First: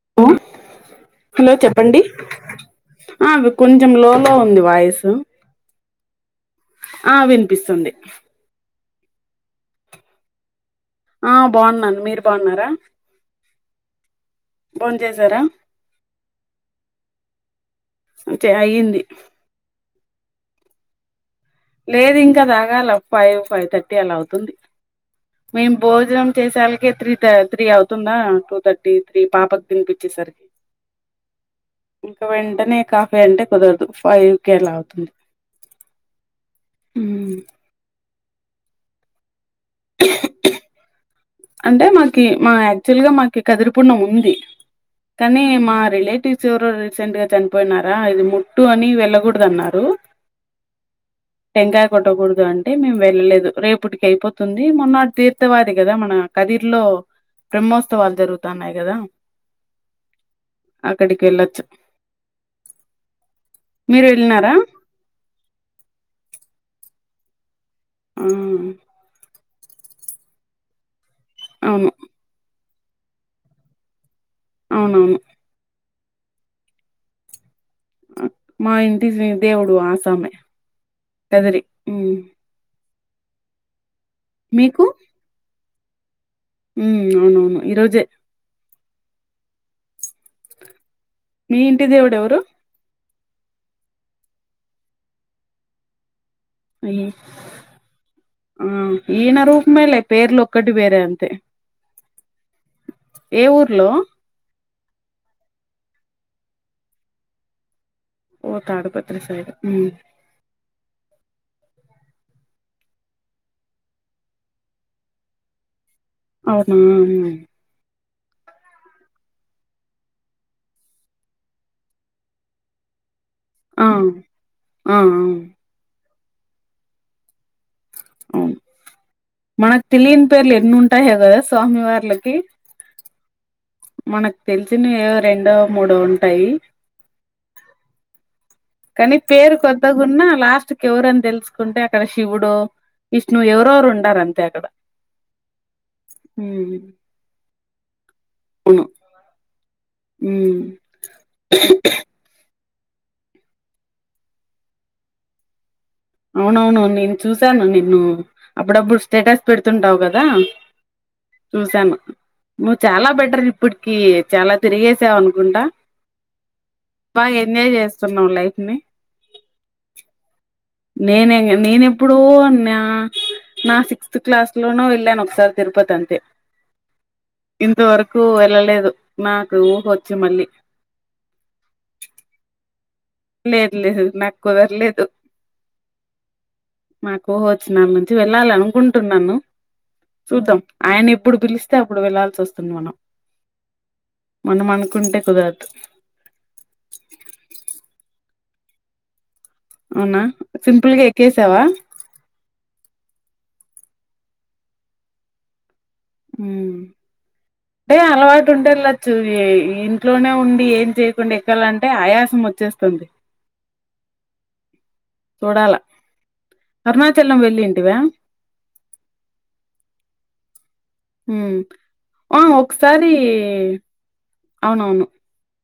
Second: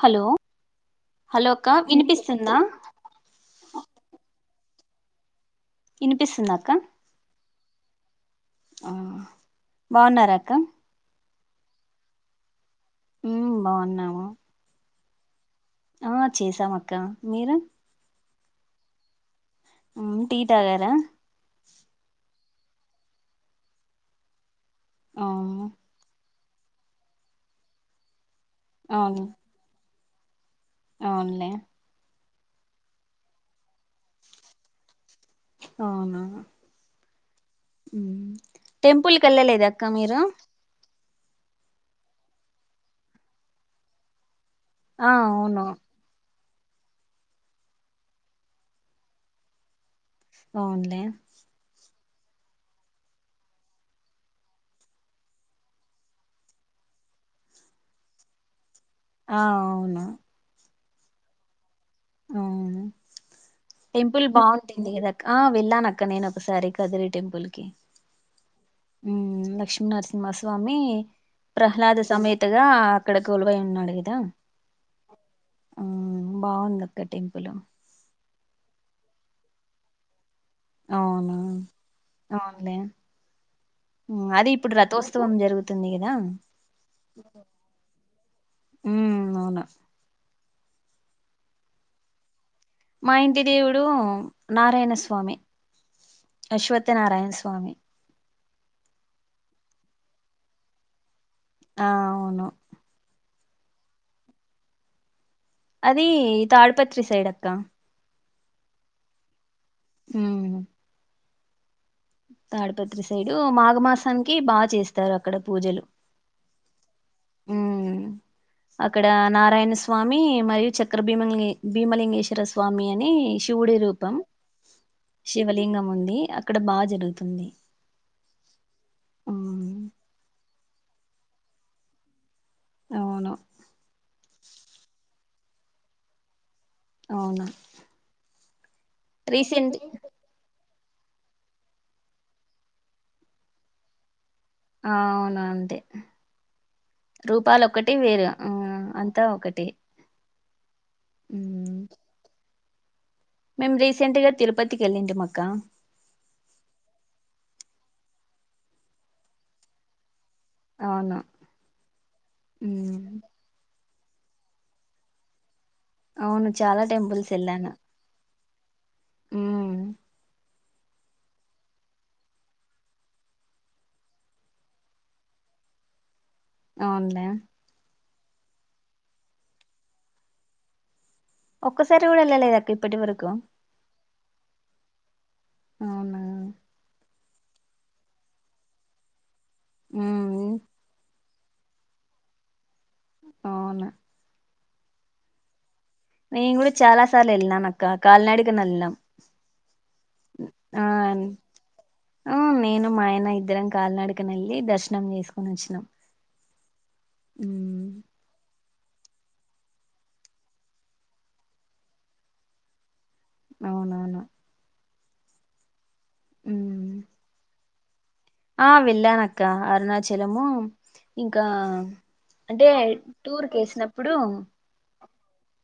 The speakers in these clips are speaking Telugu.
హలో ఆ హలో అక్క చెప్పండి వినిపిస్తుందా ఆ అవి కొంచెం లో లో ఉంది వాయిసు ఇనిపిస్తుందా అక్క పిస్తుంది ఆ బాగున్నార అక్క ఆ బాగున్నాను మీరు బాగున్నారా మ్ బాగున్నాము బోన్ చేసారా ఆ చేసాం అక్క మీరు చే అయ్యింది ఆ టీ తాగార లేదు ఇంకా తాగాల ఫైవ్ ఫైవ్ థర్టీ అలా అవుతుంది అవును మేము భోజనం చేసరికే త్రీ త త్రీ అవుతుందా టూ థర్టీ త్రీ అవును పాపకి తినిపించేసరికి అవునులే ఇంకా వెంటనే కాఫీ అంటే కుదరదు ఫైవ్ కలా అవుతుంది అవునా మ్మ్ టెంపుల్కెళ్లలేద అక్క మీరు అంటే మాకి మా యాక్చువల్గా మాకి కదిరిపుండం ఉంది ఆ కనీ అవును మా రిలేటివ్స్ సేవరో రీసెంట్గా చనిపోయినారా అది ముట్టు అని వెళ్ళకూడదన్నారు అవునులే టెంకాయ కొట్టకూడదు అంటే మేము వెళ్ళలేదు రేపటికైపోతుంది మొన్నతీర్థవాదిక్ కదా మన కధీర్ లో బ్రహ్మోత్సవాలు జరుగుతున్నాయి ఆ అవున అక్కడికేళ్లొచ్చు అవును మీరు టెంపుల్ వెళ్ళినారా? బాగుంటుంది కదా క్ ఆ వెళ్ళానక్క నేను ఒకసారి కదిరి టెంపుల్కీ ఆ! హు మ్ లక్ష్మీనరసింహస్వామి అవును. ప్రహల్లాద సమైత కదా అక్కడ కొలువై ఉన్నాడు కదా అవునవును ఆ బాగుందక్క టెంపులు అ మా ఇంటి దేవుడు ఆ సామె అవునా అవున్లే మ్ అది ఇప్పుడు రథోత్సవం జరుగుతుంది గదా మ్ అవునవును ఈ రోజే మ్ అవునా మీ ఇంటి దేవుడు ఎవరు మా ఇంటి దేవుడు నారాయణ స్వామి అశ్వత్థ మ్ నారాయణ స్వామి ఆ ఈయన రూప్ మేలే పేర్లు ఒక్కటి వేరే అంతే ఆ అవును ఏ ఊర్లో అది తాడిపత్రి సైడ్ అక్క ఓ తాడిపత్రి సైడ్ మ్ తాడ్పత్రి సైడు మాఘమాసానికి బాగ్ చేస్తారు అక్కడ పూజలు అవునా మ్ అక్కడ నారాయణ స్వామి మరియు చక్ర బీమాంగ్లీ భీమలింగేశ్వర స్వామి అని శ్ వుడి ఆ రూపం ఆ ఆ, శివలింగం ఉంది అక్కడ బా జరుగుతుంది అవున్ ఉమ్ మనక్ తెలియని పేర్లు ఎన్నుంటాయో గదా స్వామి వార్లకి అవును మనకు తెలిసినవి ఏవో రెండో మూడో ఉంటాయి అవున కానీ పేరు కొద్దగున్నా లాస్ట్ కేవరని తెలుసుకుంటే అక్కడ శివుడొ విష్ణు ఎవరొవోరు ఉండారంత్ ఆ అవును అంతే ఉమ్, రూపాలు ఒక్కటి వెరు ఆ అంతా ఒకటే మ్మ్ మేమ్ రీసెంట్ గా తిరుపతికేళ్లింటిమక్క అవునవును నేను చూసాను నిన్ను అప్పుడప్పుడు స్టేటస్ పెడుతుంటావు కదా అవును చూసాను నువ్వు చాలా ఉమ్. బెటర్ ఇప్పుడ్ కి చాలా తిరిగేసావ్ అనుకుంటా అవును చాలా టెంపుల్స్ బాగా ఎంజాయ్ వెళ్ళాను చేస్తున్నావ్ లైఫ్ ని ఉమ్. నేనే న నేను ఎప్పుడో న్న నా సిక్స్త్ క్లాస్ లోనో వెళ్ళాను ఒకసారి తిరుపతి అంతే అవునులే కు వెళ్ళలేదు నాకు ఉహోచ్చు మళ్ళీ ఒక్కసారి కూడా ఏళ్లలేదా అక్క ఇప్ లేదు లేదు నాక్ కుదర్లేదు అవునా న్ ఉహోచ్చినానుంచ్చి వెళ్ళాలి అనుకుంటున్నాను ఉమ్. చూద్దాం ఆయన ఎప్ ప్పుడు పిలిస్తే అప్పుడు వెళ్లాల్సొస్తుంది మనం అవునా మనం అనుకుంటే కుదరదు నేను గుడా చాలా సార్లు వెల్నాననక్క కల్నాడకనేళ్నం అవునా ఆ సింపుల్ గా ఎక్కేసావా ఆ నేను మాయనా ఇద్దరం క కాల్నాడనేళ్ళి దర్శనం చేసుకొని వచ్చినాం మ్ ఏ ఉమ్. అలావైకుంఠంల్ లచ్చు ఇ ఇంట్లోనే ఉండి ఏం చేయకుండా ఎక్కాలంటే ఆయాసం వచ్చేస్తుంది అవునవును చూడాల ఉమ్. అరుణాచలం వెళ్లింటివా ఆ వెళ్ళానక్క అరుణాచలము ఇంకా హ్మ్ ఆ అంటే టూర్ కి ఏసినప్పుడు అవును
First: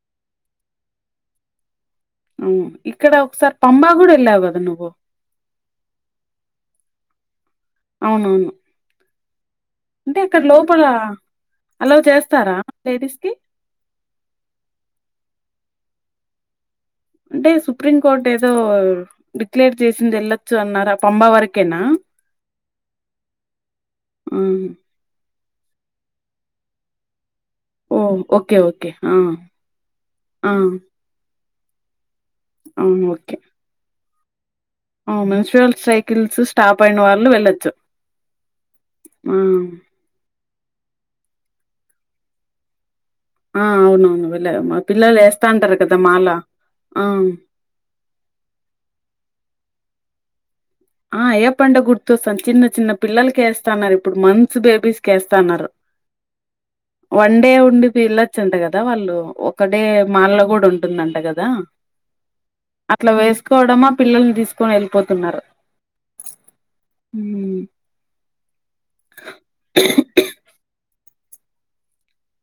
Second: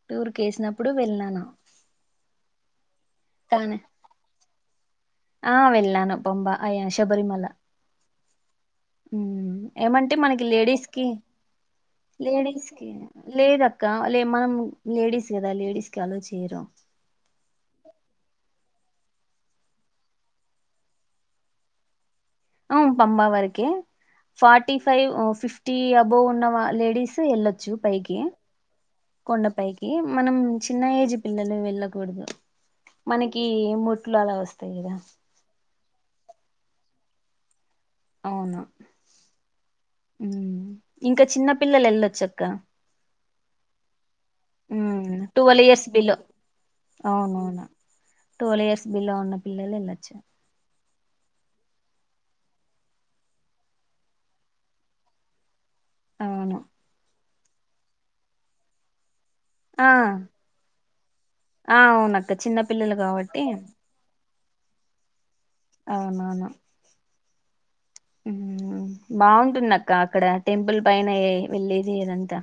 టూర్కి ఏస్నప్పుడు వెళ్ళను అవును ఇక్కడ ఒకసారి తా న్ పంబా కూడా వెళ్ళావు కదా నువ్వు ఆ వెళ్ళను పొంబ అయ శబరిమళ అవునవును హు మ్ ఏమంటి అంటే అక్కడ మనకి లోపల లేడీస్కి అలో చేస్తారా లేడీస్కి లేడీస్ కి లేద్ అక్క లే మనం లేడీస్ గా లేేడీస్కి అలో చేయిరా అంటే సుప్రీం కోర్ట్ ఏదో అర్ డిక్లేర్ చేసింది ఎళ్ళొచ్చు అన్నారా పంబా వరకేనా అవ్ పంబా వరకే హ్మ్ forty five fifty above ఉన్న వాళ్ళ్ లేడీసే ఏళ్ళొ చూప్ ఓ పైకి ఓకే ఓకే ఆ కొండ పైకి మనం ఆ చిన్న ఏజ్ పిల్ల అలా వెళ్ళకూడదు మనకి ముట్లు అలా ఒస్త్ మున్సివాల్ సైకిల్స్ స్టాప్ అయిన వాళ్ళు వెళ్లొచ్చు. అవున ఊమ్ ఇంకా చిన్న పిల్లలు ఎళ్ళొచ్చు అక్క ఆ అవునవును వెళ్ళ మా పిల్లలు ట్వెల్వ్ ఏస్తాంటరు ఇయర్స్ కదా మాల ఆ టువల్ ఇయర్స్ బీలో ఉన్న పిల్లలు వెళ్ళచ్చు ఆ యే పండగ గుర్తొస్తాన్ చిన్న చిన్న పిల్లల్కి ఏస్తన్నారు. ఇప్పుడు మంత్స్ బేబీస్కి ఏస్తన్నరు. అవును వన్ డే ఉండి పిల్లచాంట కదా వాళ్ళు ఒకడే ఆ మాల్లో కూడా ఉంటుందంట కదా ఆ అవునక్క చిన్న పిల్లలు అట్లా కాబట్టి వేస్కోవడమా పిల్లల్ని తీస్క్ పోనీ ఏల్పోతున్నారు అవ్ననవ్ను ఊమ్ ఊ బావుంటుంది అక్క అక్కడ టెంపుల్ పైన ఏ వెళ్ళేది ఏదంతా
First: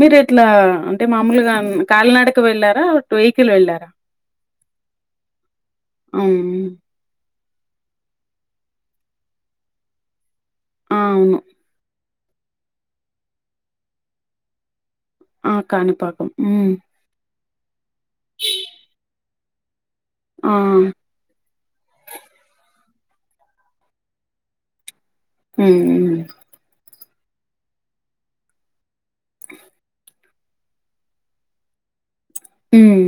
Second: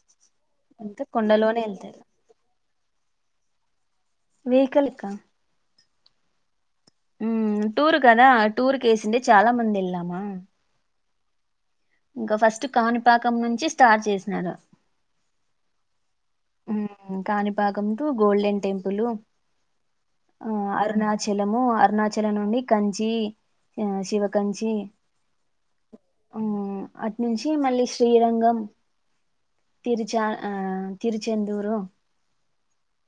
మీర్ ఎట్లా అంటే మామూలుగా వెళ్తారు కాలనడక వెళ్ళారా వెహికిల్ వెళ్ళారా వెహికల్ ఇక్క అవును ఉమ్ టూరు కదా టూర్ కేేసిందే చాలా మంది ఎల్లామా అ అవును ఇంక ఫస్ట్ కాణిపాకం నుంచి స్టార్ట్ చేసినారు. ఆ కానిపాకం ఊమ్ కాణిపాకం టు గోల్డెన్ టెంపులు ఆ అరుణాచలము అరుణాచలం నుండి కంచ్ చి శివకంచి ఉ ఉమ్ అట్ నుంచి మళ్ళీ శ్రీరంగం తిరిచా తిరుచెందూరు ఊమ్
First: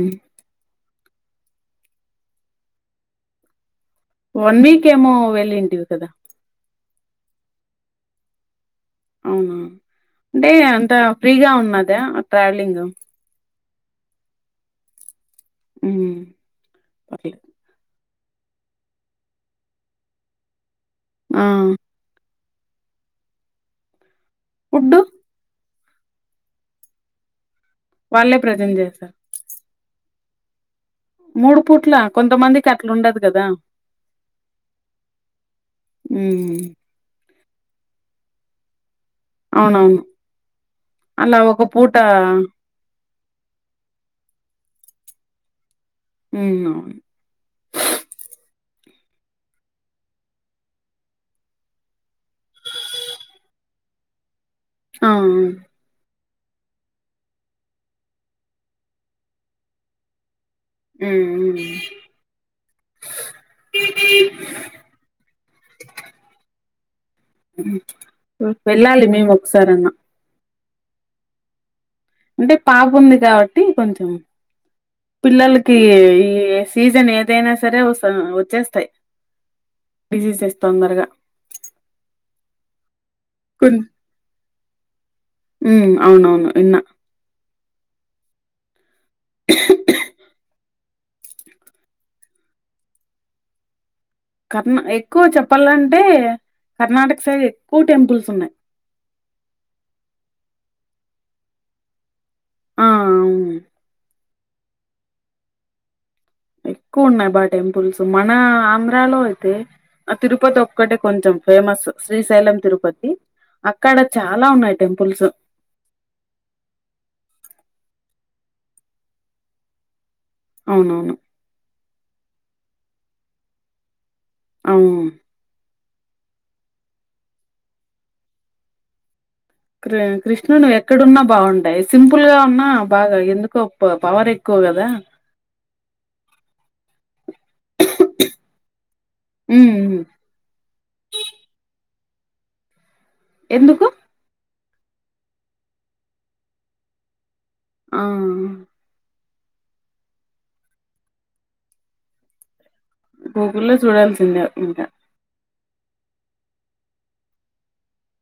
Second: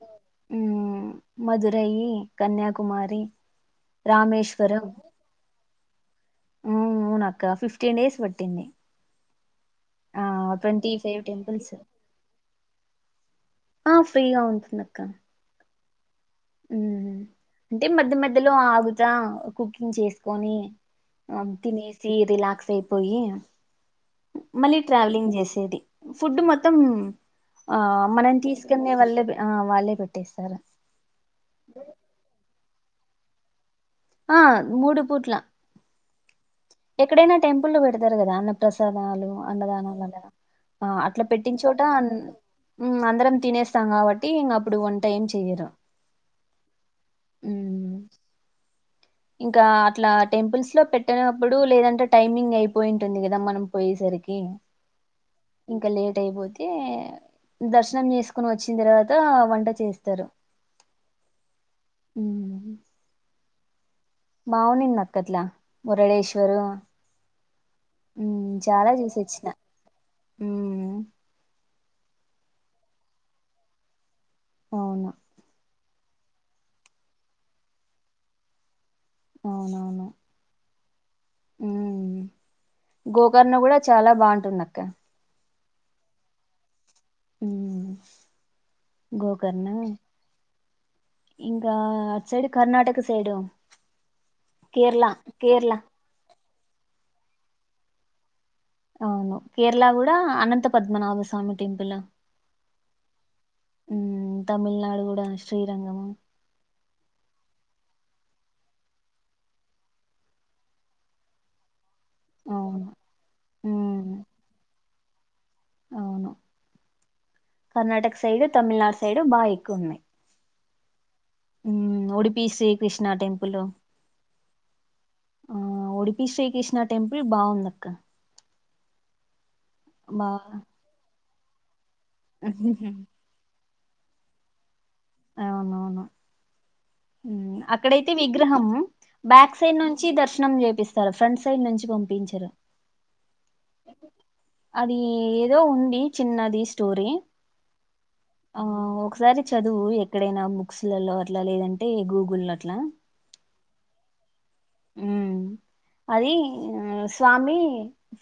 మధురైయి కన్యాకుమారి వన్ రామేశ్వరం వీక్ ఏమో వెళ్ళింటివి కదా ఊమ్ ఊనక్క ఫిఫ్టీన్ డేస్ బట్టింది. అవునా అంటే అంత ఫైవ్ ఫ్రీగా టెంపుల్స్ ఉన్నదా ట్రావ్లింగ్ ఆ ఫ్రీగా ఉంటుంద్ అక్క ఊమ్ ఉమ్ హు అంటే మధ్య మధ్యలో ఆగుతా కుకింగ్ చేస్కొని ఆ అమ్ తినేసి రిలాక్స్ అయిపోయి మళ్ళీ ఫుడ్డు ట్రావ్లింగ్ చేసేది ఫుడ్ మొత్తం ఆ మనం వాళ్ళే ప్రజెంట్ తీస్కనే చేస్తారు వళ్ళే ఆ వాళ్ళే పెట్టేస్తారు మూడు పూట్ల కొంతమందికి అట్ల ఉండదు కదా ఆ మూడు పూట్ల హ్మ్ ఎక్కడైనా టెంపుల్లో పెడతారు కదా అన్న ప్రసాద్ వాళ్ళు అవునవును అన్నదానాలు అట్ల అలా ఒక పెట్టించోట పూట ఉమ్ అందరం తినేస్తాం కాబట్టి ఇంక అప్పుడు వంట ఎం చెయ్యరు. మ్ అవును ఉమ్ ఇంకా అట్లా టెంపుల్స్ లో పెట్టినప్పుడు లేదంటే టైమింగ్ అయిపోయింటుంది కదా మనం పోయేసర్ రికీ ఆ ఆ టైపోతే దర్శనం చేసుకోని వచ్చిన తర్వాత వంట చేస్తారు మ్ మ్ మావునిందక్క అట్లా మురళేశ్వరు వెళ్ళాలి మేము ఒకసారి అన్నా హు మ్ అంటే పాపుంది కాబట్టి కొంచెం అవును పిల్లలక్ కి ఈ సీజన్ ఏదైనా సరే వ వచ్చేస్తాయ్ అవునవును తొందరగా హు మ్ గోకర్ణ కూడా చాలా బాగుంటుంది అక్క మ్ అవునవును ఇన్న హ్మ్ గోకర్ణ ఇంకా సైడ్ కర్ణాటక సైడ్ కర్ణనా ఎక్కువ చెప్పాలంటే కర్ణాటక సైడ్ ఎక్కువ టెంపుల్స్ ఉన్నాయి అవును కేరళ కూడా అనంత పద్మనాభ స్వామి టెంపుల్ హు ఆ అవును మ్మ్ తమిళనాడు కూడా శ్రీరంగం ఎక్కువున్నాయ్ బా టెంపుల్స్ మన ఆంధ్రాలో అయితే ఆ తిరుపతి ఒక్కటే కొంచెం ఫేమస్ శ్రీశైలం అవును తిరుపతి అక్కడ మ్మ్ చాలా ఉన్నాయ్ టెంపుల్స్ అవును కర్ణాటక సైడు తమిళనాడు సైడు బాగా ఎక్కువున్నాయ్ అవునవును హు మ్ ఉడిపి శ్రీ కృష్ణ టెంపుల్ అ ఆ ఉడిపి శ్రీకృష్ణ టెంపుల్ బాఉంది అక్క కిర్ కృష్ణునుడు ఎక్కడున్నా బాగుంటాయ్ సింపుల్ గా ఉన్నా బాగా ఎందుకో ప పవర్ ఎక్కువ కదా అవునవును అక్కడైతే విగ్రహం బ్యాక్ సైడ్ ఉమ్ నుంచి దర్శనం చేపిస్తారు ఫ్రంట్ సైడ్ నుంచి పంపించరు ఎందుకు అది ఏదో ఉంది చిన్నది స్టోరీ ఆ ఆ ఒకసారి చదువు ఎక్కడైనా బుక్స్లలో అట్లా లేదంటే గూగుల్ లో అట్లా గూగుళ్ళో చూడాల్సిందే ఇంకా ఉమ్ అది మ్ స్వామి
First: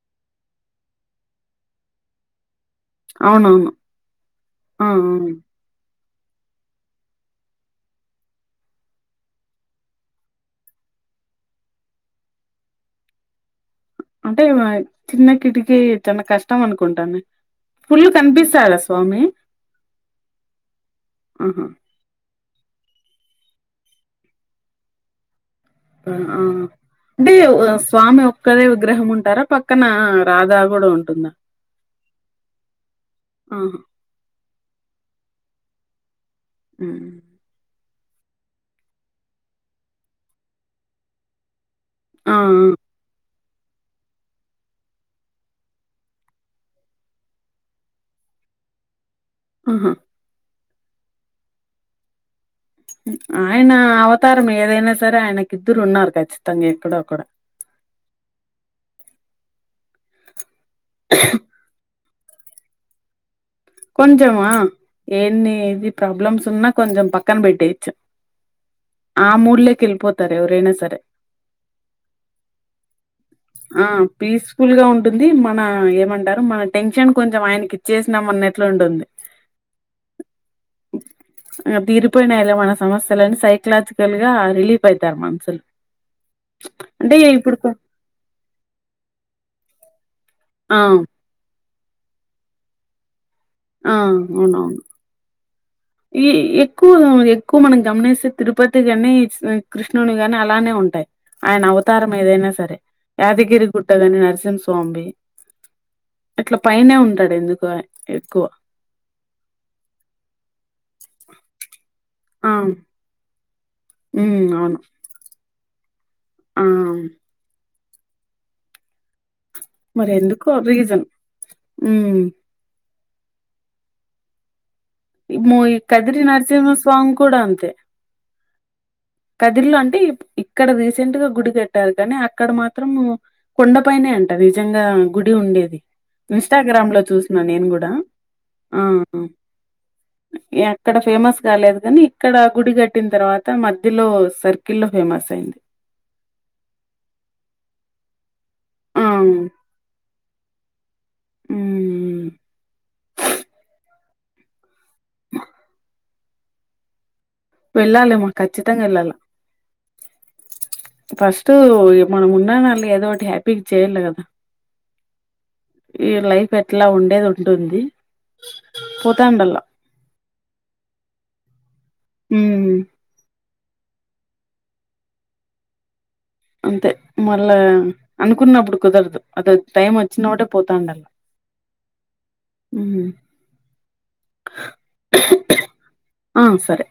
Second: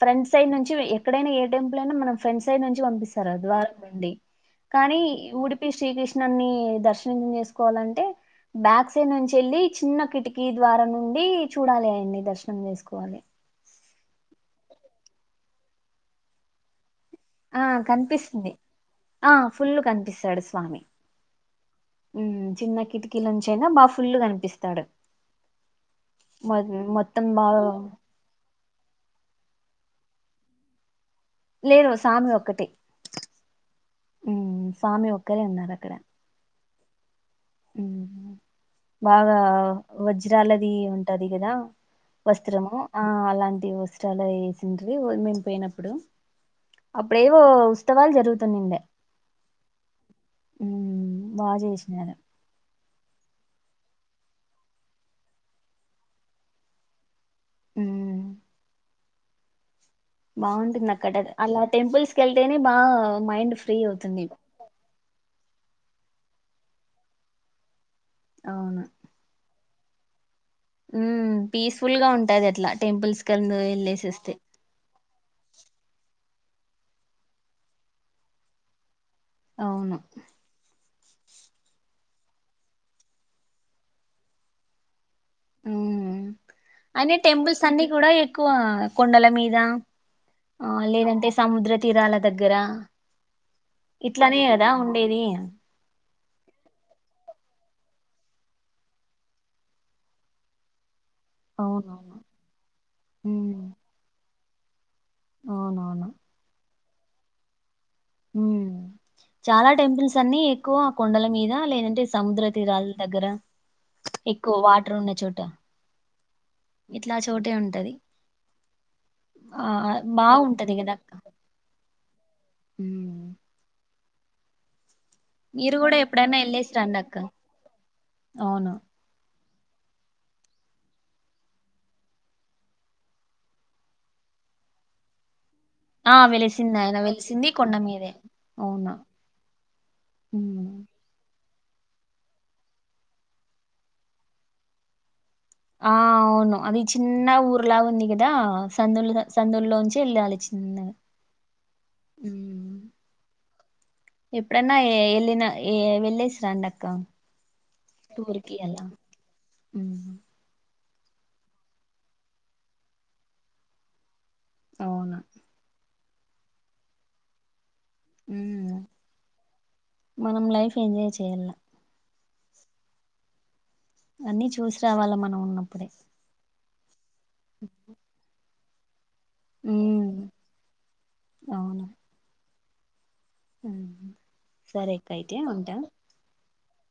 ఫ్రెండ్స్ సైడ్ నుంచి ఎక్కడైనా ఏ టెంపుల్ అయినా మనం ఫ్రెండ్స్ సైడ్ నుంచి పంపిస్తారు ఆ అవునవును ద్వారం నుండి ఆ కానీ అవును ఉడిపి శ్రీకృష్ ఉన్నన్ని దర్శం చేసుకోవాలంటే బ్యాక్ సైడ్ నుంచి వెళ్ళి చిన్న కిటికీ ద్వారా ను ఉండి చూడాలి అయన్ని దర్శనం చేసుకోవాలి అంటే చిన్న కిటికీ చిన్న కష్టం అనుకో ఆ కనిపిస్తుంది స్వామి ఆ ఫుల్ కనిపిస్తాడు స్వామి ఆహా ఉమ్ చిన్న కిటికీల నుంచీయినా బా ఫుల్ కనిపిస్తాడు ఆ మొ మొత్తం అంటే బాగా స్వామి ఒక్కలే విగ్రహం ఉంటారా పక్క పక్కన రాధా కూడా ఉంటుందా లేదు స్వామి ఒక్కటి ఆహా మ్ స్వామి ఒ అక్కరే ఉన్నారు అక్కడ మ్ బాగా వజ్రాలది ఉంటది కదా ఆ ఆ! వస్త్రము ఆ అలాంటి వస్త్రాలు వేసిండీ మేము పోయినప్పుడు అప్పుడేవో ఉత్సవాలు జరుగుతున్నాండడి ఆహా ఉ బాగా చేసినను ఆయన అవతారం ఏదైనా సరే ఆయనకిద్దరు ఉన్నారు ఖచ్చితంగా ఎక్కడోక్కడ హు బాగుంటుంది అక్కడ అలా టెంపుల్స్ క వెళ్తేనే బాగా మైండ్ ఫే కొంచం ఆ ఏన్ని ఏది ప్రాబ్లమ్స్ ఉన్నా కొంచెం పక్కన పెట్టేయచ్చు ఆ మూర్లే కెల్పోతు ఉ పీస్ఫుల్ గా ఉంటాది అట్లా టెంపుల్స్ కండు ఆ వెళ్ళేసేస్తే పీస్ఫుల్ గా ఉంటుంది మన ఏమంటారు మన టెన్షన్ కొంచెం ఆయనకి ఇచ్చేసినాం అన్నట్లు గా ఉంటుంది అవును తీరిపోయినాయలా మన సమస్యలన్నీ సైకలాజికల్ గా రిలీఫ్ ఐపో అంటే అయినే ఇప్పుడు టెంపుల్స్ కొ అన్ని కూడా ఎక్కువ కొండల మీద ఆ లేదంటే సముద్ర తీరాల దగ్గర ఆ ఇట్లానే గాదా అవునవును ఉండేది ఈ ఎక్కువ ఎక్కువ మనం గమనిస్తే తిరుపతి గాని కృష్ణుని గాని అలానే ఉంటాయి ఆయన అవతారం అవునవును ఏదైనా సరే హ్మ్ యాదగిరి గుట్టగాని నరసింహస్వామి అవునవును అట్లా పైనే ఉంటాడు ఎందుకు ఆ చాలా టెంపుల్స్ అన్ని ఎక్కువ ఆ కొండల మీద లేదంటే సముద్ర ఆ తీరాల దగ్గర ఉమ్ ఎక్కువ అవును వాటర్ ఉన్న చోట ఆ ఇట్లా చోటే ఉంటది ఆ మరి ఎందుకో బాగుంటది రీజన్ మ్మ్ హు ఇ ము ఈ కూడా కదిరి ఎప్పుడైనా వెళ్ళేసి రండి నరసింహస్వామి అక్క కూడా అంతే అవును కదిరిలో అంటే ఇక్కడ రీసెంట్ గా గుడి కట్టారు కానీ అక్కడ మాత్రం కొండపైనే అంట నిజంగా గుడి ఉండేది ఆ వెలిసింది ఇన్స్టాగ్రామ్ ఆయన లో చూసిన వెలిసింది నేను కొండ కూడా మీదే ఆ అవును హ్మ్ అక్కడ ఫేమస్ ఫమస్ కాలేదు కానీ ఇక్కడ గుడి కట్టిన తర్వాత మధ్యలో సర్కిల్ లో ఫేమస్ అయింది ఆ అవును అది చిన్న ఊర్లా ఉంది కదా ఆ సందులు సందుూలోంచి వెళ్ళాలి చిన్నగా మ్మ్ ఎప్పుడన్నా వెళ్ళిన ఏ వెళ్ళేసి రాండక్క వెళ్ళాలేమో ఖచ్చితంగా వెళ్ళాలా ఫస్ట్ మనం ఉన్నానళ్ళ ఏదో ఒకటి హ్యాపీగా చేయాలి కదా అవునా ఈ లైఫ్ ఎట్లా ఉండేది ఉంటుంది ఉమ్ పోతాండల్లా మనం లైఫ్ ఎంజాయ్ చేయాల ఉమ్మ్ అన్నీ చూసి రావాలా మనం ఉన్నప్పుడే అంతే మళ్ళా అనుకున్నప్పుడు కుదరదు అద టైం వచ్చినప్పుడే పోతావుండాలి సరేక్కయితే ఉంటా ఆ సరే